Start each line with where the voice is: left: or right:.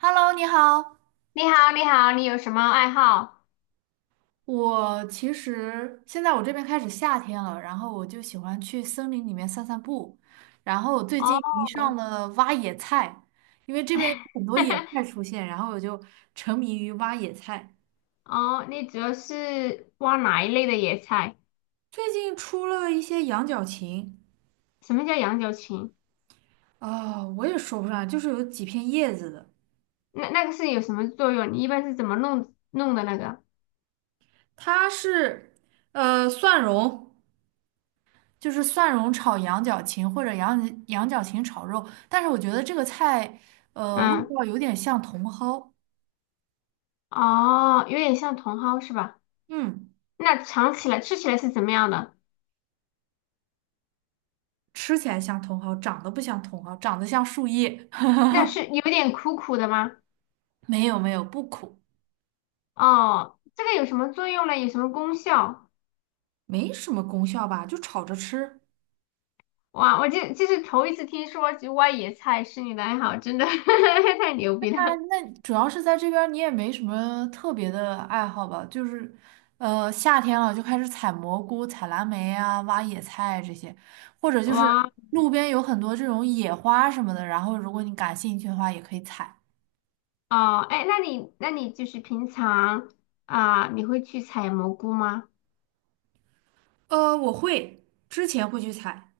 right: Hello，你好。
left: 你好，你好，你有什么爱好？
right: 我其实现在我这边开始夏天了，然后我就喜欢去森林里面散散步。然后我最
left: 哦。
right: 近迷上了挖野菜，因为这边有很多野 菜出现，然后我就沉迷于挖野菜。
left: 哦，你主要是挖哪一类的野菜？
right: 最近出了一些羊角芹，
left: 什么叫羊角芹？
right: 我也说不上来，就是有几片叶子的。
left: 那个是有什么作用？你一般是怎么弄的那个？
right: 它是蒜蓉。就是蒜蓉炒羊角芹或者羊角芹炒肉，但是我觉得这个菜，味
left: 嗯。
right: 道有点像茼蒿。
left: 哦，有点像茼蒿是吧？
right: 嗯，
left: 那尝起来吃起来是怎么样的？
right: 吃起来像茼蒿，长得不像茼蒿，长得像树叶。
left: 那是有点苦苦的吗？
right: 没有没有，不苦，
left: 哦，这个有什么作用呢？有什么功效？
right: 没什么功效吧，就炒着吃。
left: 哇，我这是头一次听说就挖野菜是你的爱好，真的 太牛逼了！
right: 那主要是在这边儿你也没什么特别的爱好吧，就是，夏天了就开始采蘑菇、采蓝莓啊，挖野菜这些，或者就是
left: 哇。
right: 路边有很多这种野花什么的，然后如果你感兴趣的话，也可以采。
left: 哦，哎，那你就是平常，啊，你会去采蘑菇吗？
right: 我会，之前会去采。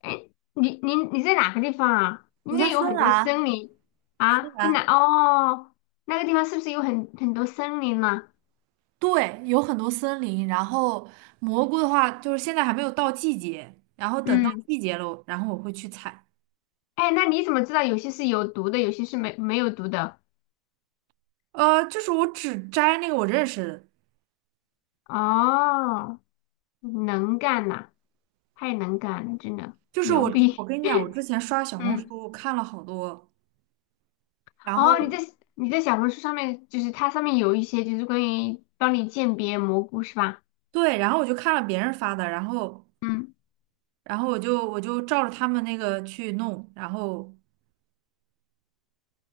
left: 哎，你在哪个地方啊？应
right: 我在
left: 该有
right: 芬
left: 很多森
right: 兰，
left: 林。
right: 芬
left: 啊，在哪？
right: 兰，
left: 哦，那个地方是不是有很多森林呢？
right: 对，有很多森林。然后蘑菇的话，就是现在还没有到季节，然后等到
left: 嗯。
right: 季节了，然后我会去采。
left: 哎，那你怎么知道有些是有毒的，有些是没有毒的？
right: 就是我只摘那个我认识的，
left: 哦，能干呐、太能干了，真的
right: 就是
left: 牛
right: 我，我
left: 逼。
right: 跟你讲，我之前刷小红
left: 嗯。
right: 书看了好多，然后
left: 哦，你在小红书上面，就是它上面有一些就是关于帮你鉴别蘑菇是吧？
right: 对，然后我就看了别人发的，然后，
left: 嗯。
right: 然后我就照着他们那个去弄，然后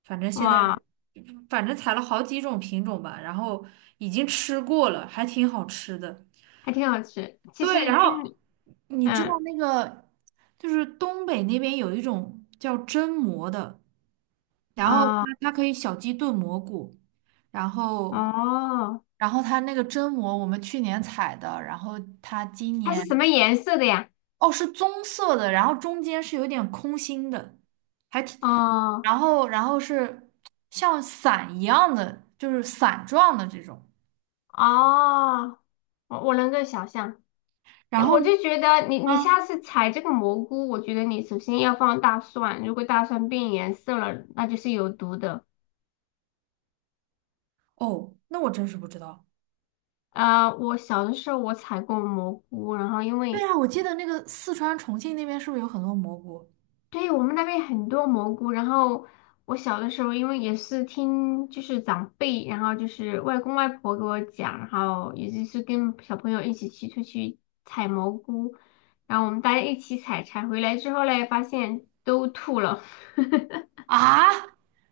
right: 反正现在
left: 哇，
right: 反正采了好几种品种吧，然后已经吃过了，还挺好吃的。
left: 还挺好吃。其
right: 对，
left: 实
right: 然
left: 菌。
right: 后你知道
left: 嗯。
right: 那个就是东北那边有一种叫榛蘑的，然后它
left: 啊、
right: 它可以小鸡炖蘑菇，然后
left: 哦，
right: 然后它那个榛蘑我们去年采的，然后它今
left: 它是什么
right: 年
left: 颜色的呀？
right: 哦是棕色的，然后中间是有点空心的，
left: 哦。
right: 然后是像伞一样的，就是伞状的这种。
left: 哦，我能够想象。哎，
right: 然后
left: 我就觉得你
right: 啊，
left: 下次采这个蘑菇，我觉得你首先要放大蒜，如果大蒜变颜色了，那就是有毒的。
right: 哦，那我真是不知道。
left: 啊，我小的时候我采过蘑菇，然后因
right: 对
left: 为
right: 啊，我记得那个四川、重庆那边是不是有很多蘑菇？
left: 对，我们那边很多蘑菇，然后我小的时候，因为也是听就是长辈，然后就是外公外婆给我讲，然后也就是跟小朋友一起去出去采蘑菇，然后我们大家一起采，采回来之后嘞，发现都吐了。
right: 啊，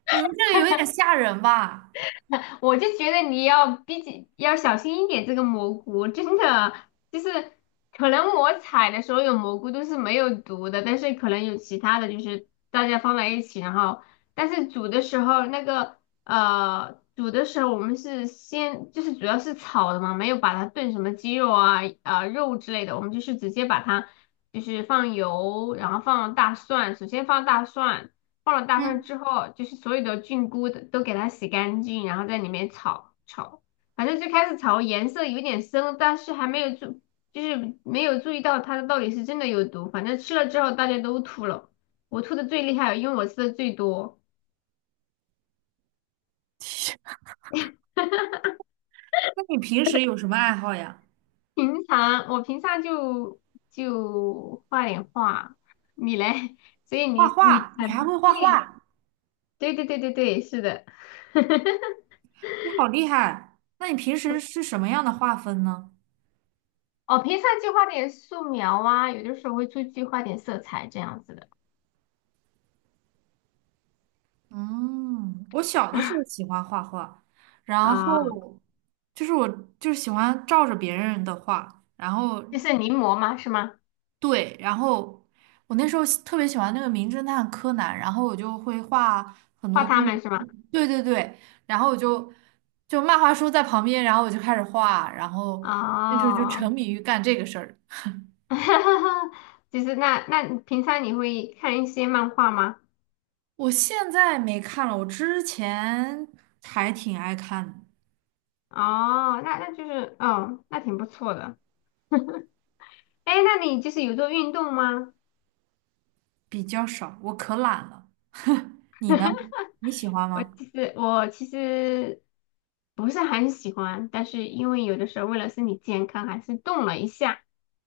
right: 你们这个有点吓人吧？
left: 我就觉得你要比较要小心一点这个蘑菇，真的就是可能我采的所有蘑菇都是没有毒的，但是可能有其他的，就是大家放在一起，然后但是煮的时候那个煮的时候我们是先就是主要是炒的嘛，没有把它炖什么鸡肉啊、肉之类的，我们就是直接把它就是放油，然后放大蒜，首先放大蒜。放了大蒜
right: 嗯，
left: 之后，就是所有的菌菇的都给它洗干净，然后在里面炒炒，反正最开始炒颜色有点深，但是还没有注，就是没有注意到它到底是真的有毒。反正吃了之后大家都吐了，我吐的最厉害，因为我吃的最多。
right: 那你平时有什么爱好呀？
left: 我平常就就画点画，你嘞？所以
right: 画
left: 你
right: 画，你还
left: 很
right: 会画
left: 对
right: 画？
left: 对，是的。
right: 你好厉害！那你平时是什么样的画风呢？
left: 哦，平常就画点素描啊，有的时候会出去画点色彩这样子的。
right: 嗯，我小的时候喜欢画画，然
left: 啊，
right: 后就是我就是喜欢照着别人的画，然后
left: 就是临摹嘛，是吗？
right: 对，然后我那时候特别喜欢那个名侦探柯南，然后我就会画很
left: 画
right: 多关
left: 他
right: 于
left: 们是吗？
right: 对对对，然后我就漫画书在旁边，然后我就开始画，然后那时候就沉
left: 哦。
right: 迷于干这个事儿。
left: 就是那那你平常你会看一些漫画吗？
right: 我现在没看了，我之前还挺爱看的。
left: 哦，那那就是哦，那挺不错的。哎，那你就是有做运动吗？
right: 比较少，我可懒了。你呢？你喜欢
left: 我
right: 吗？
left: 其实我其实不是很喜欢，但是因为有的时候为了身体健康，还是动了一下，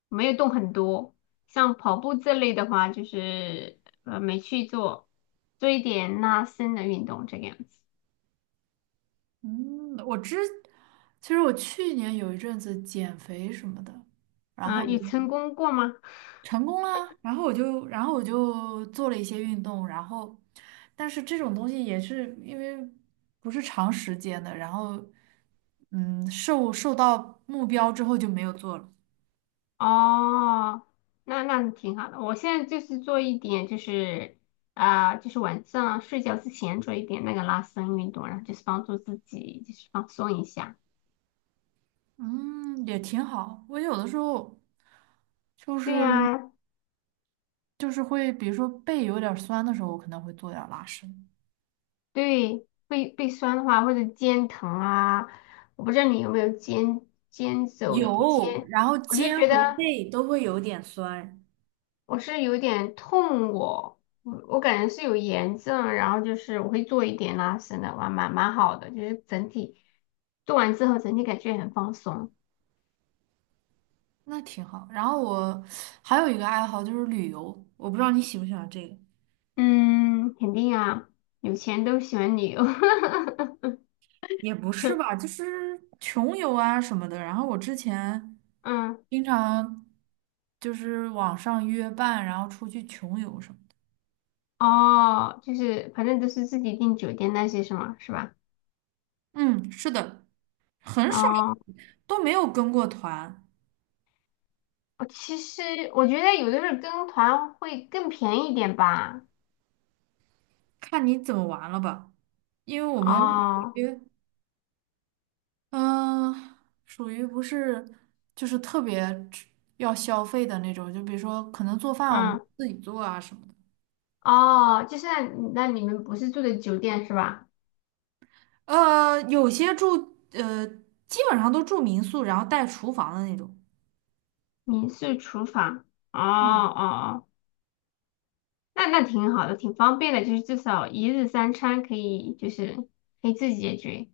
left: 没有动很多。像跑步这类的话，就是没去做，做一点拉伸的运动这个样子。
right: 嗯，其实我去年有一阵子减肥什么的，然
left: 啊，
right: 后。
left: 有成功过吗？
right: 成功啦，然后我就，然后我就做了一些运动，然后，但是这种东西也是因为不是长时间的，然后，嗯，受到目标之后就没有做了，
left: 哦，那那挺好的。我现在就是做一点，就是啊、就是晚上睡觉之前做一点那个拉伸运动，然后就是帮助自己就是放松一下。
right: 嗯，也挺好。我有的时候就
left: 对
right: 是
left: 呀、
right: 就是会，比如说背有点儿酸的时候，我可能会做点儿拉伸，
left: 对，背背酸的话，或者肩疼啊，我不知道你有没有肩肩走
right: 有，
left: 肩，
right: 然后
left: 我就
right: 肩
left: 觉
right: 和
left: 得
right: 背都会有点酸。
left: 我是有点痛我，我感觉是有炎症，然后就是我会做一点拉伸的，哇，蛮蛮好的，就是整体做完之后整体感觉很放松。
right: 那挺好。然后我还有一个爱好就是旅游，我不知道你喜不喜欢这个。
left: 嗯，肯定啊，有钱都喜欢旅游。
right: 也不是吧，就是穷游啊什么的。然后我之前
left: 嗯。
right: 经常就是网上约伴，然后出去穷游什么的。
left: 哦，就是反正都是自己订酒店那些是吗？是吧？
right: 嗯，是的，很少
left: 哦。
right: 都没有跟过团，
left: 我其实我觉得有的时候跟团会更便宜一点吧。
right: 看你怎么玩了吧。因为我们属
left: 哦。
right: 于嗯，属于不是就是特别吃要消费的那种，就比如说可能做饭我们
left: 嗯。
right: 自己做啊什么的。
left: 哦，就是那那你们不是住的酒店是吧？
right: 有些住基本上都住民宿，然后带厨房的那种。
left: 民宿厨房。哦
right: 嗯，
left: 哦哦，那那挺好的，挺方便的，就是至少一日三餐可以，就是可以自己解决，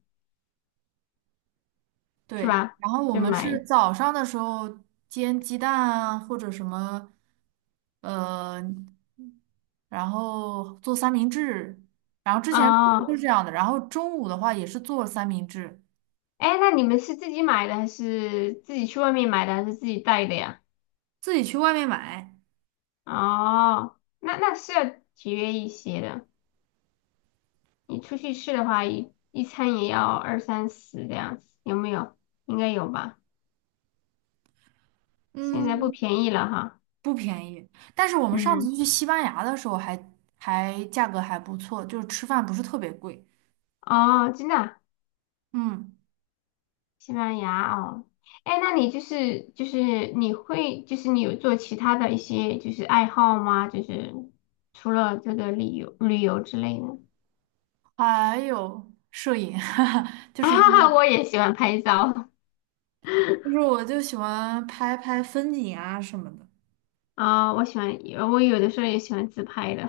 left: 是
right: 对，
left: 吧？
right: 然后我
left: 就
right: 们是
left: 买。
right: 早上的时候煎鸡蛋啊，或者什么，呃，然后做三明治，然后之前都
left: 哦，
right: 是这样的，然后中午的话也是做三明治，
left: 哎，那你们是自己买的还是自己去外面买的还是自己带的呀？
right: 自己去外面买，
left: 哦，那那是要节约一些的。你出去吃的话，一餐也要二三十这样子，有没有？应该有吧？现在不
right: 嗯，
left: 便宜了哈。
right: 不便宜，但是我们上
left: 嗯。
right: 次去西班牙的时候还价格还不错，就是吃饭不是特别贵，
left: 哦，真的啊。
right: 嗯，
left: 西班牙哦。哎，那你就是就是你会就是你有做其他的一些就是爱好吗？就是除了这个旅游之类的。
right: 还有摄影，就是因
left: 啊，
right: 为
left: 我也喜欢拍照。
right: 就是我就喜欢拍拍风景啊什么的。
left: 啊，我喜欢我有的时候也喜欢自拍的。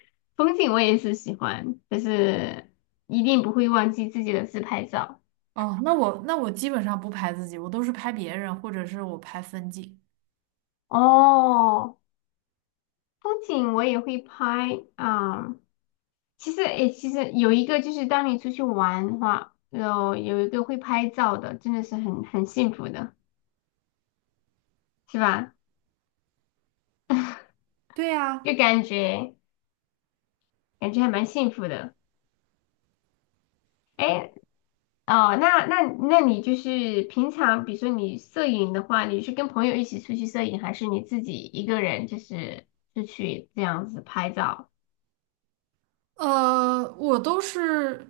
left: 风景我也是喜欢，但是一定不会忘记自己的自拍照。
right: 哦，那我基本上不拍自己，我都是拍别人，或者是我拍风景。
left: 哦，风景我也会拍啊、其实，诶，其实有一个就是当你出去玩的话，有一个会拍照的，真的是很幸福的，是吧？
right: 对
left: 就
right: 呀，
left: 感觉还蛮幸福的。诶。哦，那你就是平常，比如说你摄影的话，你是跟朋友一起出去摄影，还是你自己一个人就是出去这样子拍照？
right: 我都是，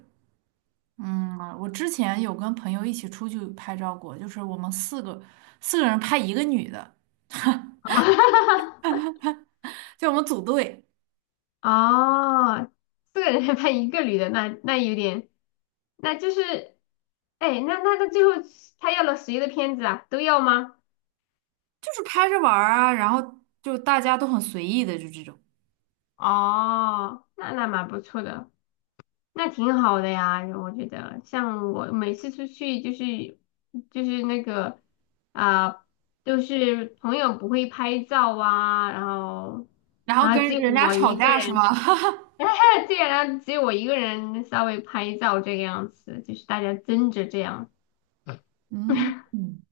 right: 嗯，我之前有跟朋友一起出去拍照过，就是我们四个人拍一个女的，
left: 啊。
right: 就我们组队，
left: 哦，四个人 还拍一个女的，那那有点，那就是，哎，那最后他要了谁的片子啊？都要吗？
right: 就是拍着玩儿啊，然后就大家都很随意的，就这种，
left: 哦，那那蛮不错的，那挺好的呀，我觉得。像我每次出去就是就是那个啊、就是朋友不会拍照啊，然后
right: 然后
left: 然后只
right: 跟
left: 有
right: 人家
left: 我
right: 吵
left: 一个
right: 架是吗？
left: 人。对，然后只有我一个人稍微拍照这个样子，就是大家争着这样。
right: 嗯，嗯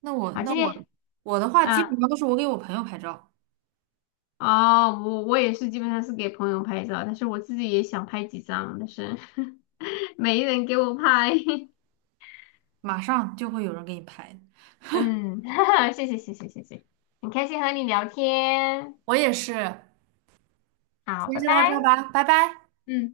right: 那我
left: 好，
right: 那
left: 今
right: 我
left: 天
right: 我的话基本
left: 啊，
right: 上都是我给我朋友拍照。
left: 哦，我我也是基本上是给朋友拍照，但是我自己也想拍几张，但是 没人给我拍。
right: 马上就会有人给你拍，
left: 嗯。谢谢谢谢谢谢，很开心和你聊天，
right: 我也是，先
left: 好，拜
right: 就
left: 拜。
right: 到这儿吧，拜拜。
left: 嗯。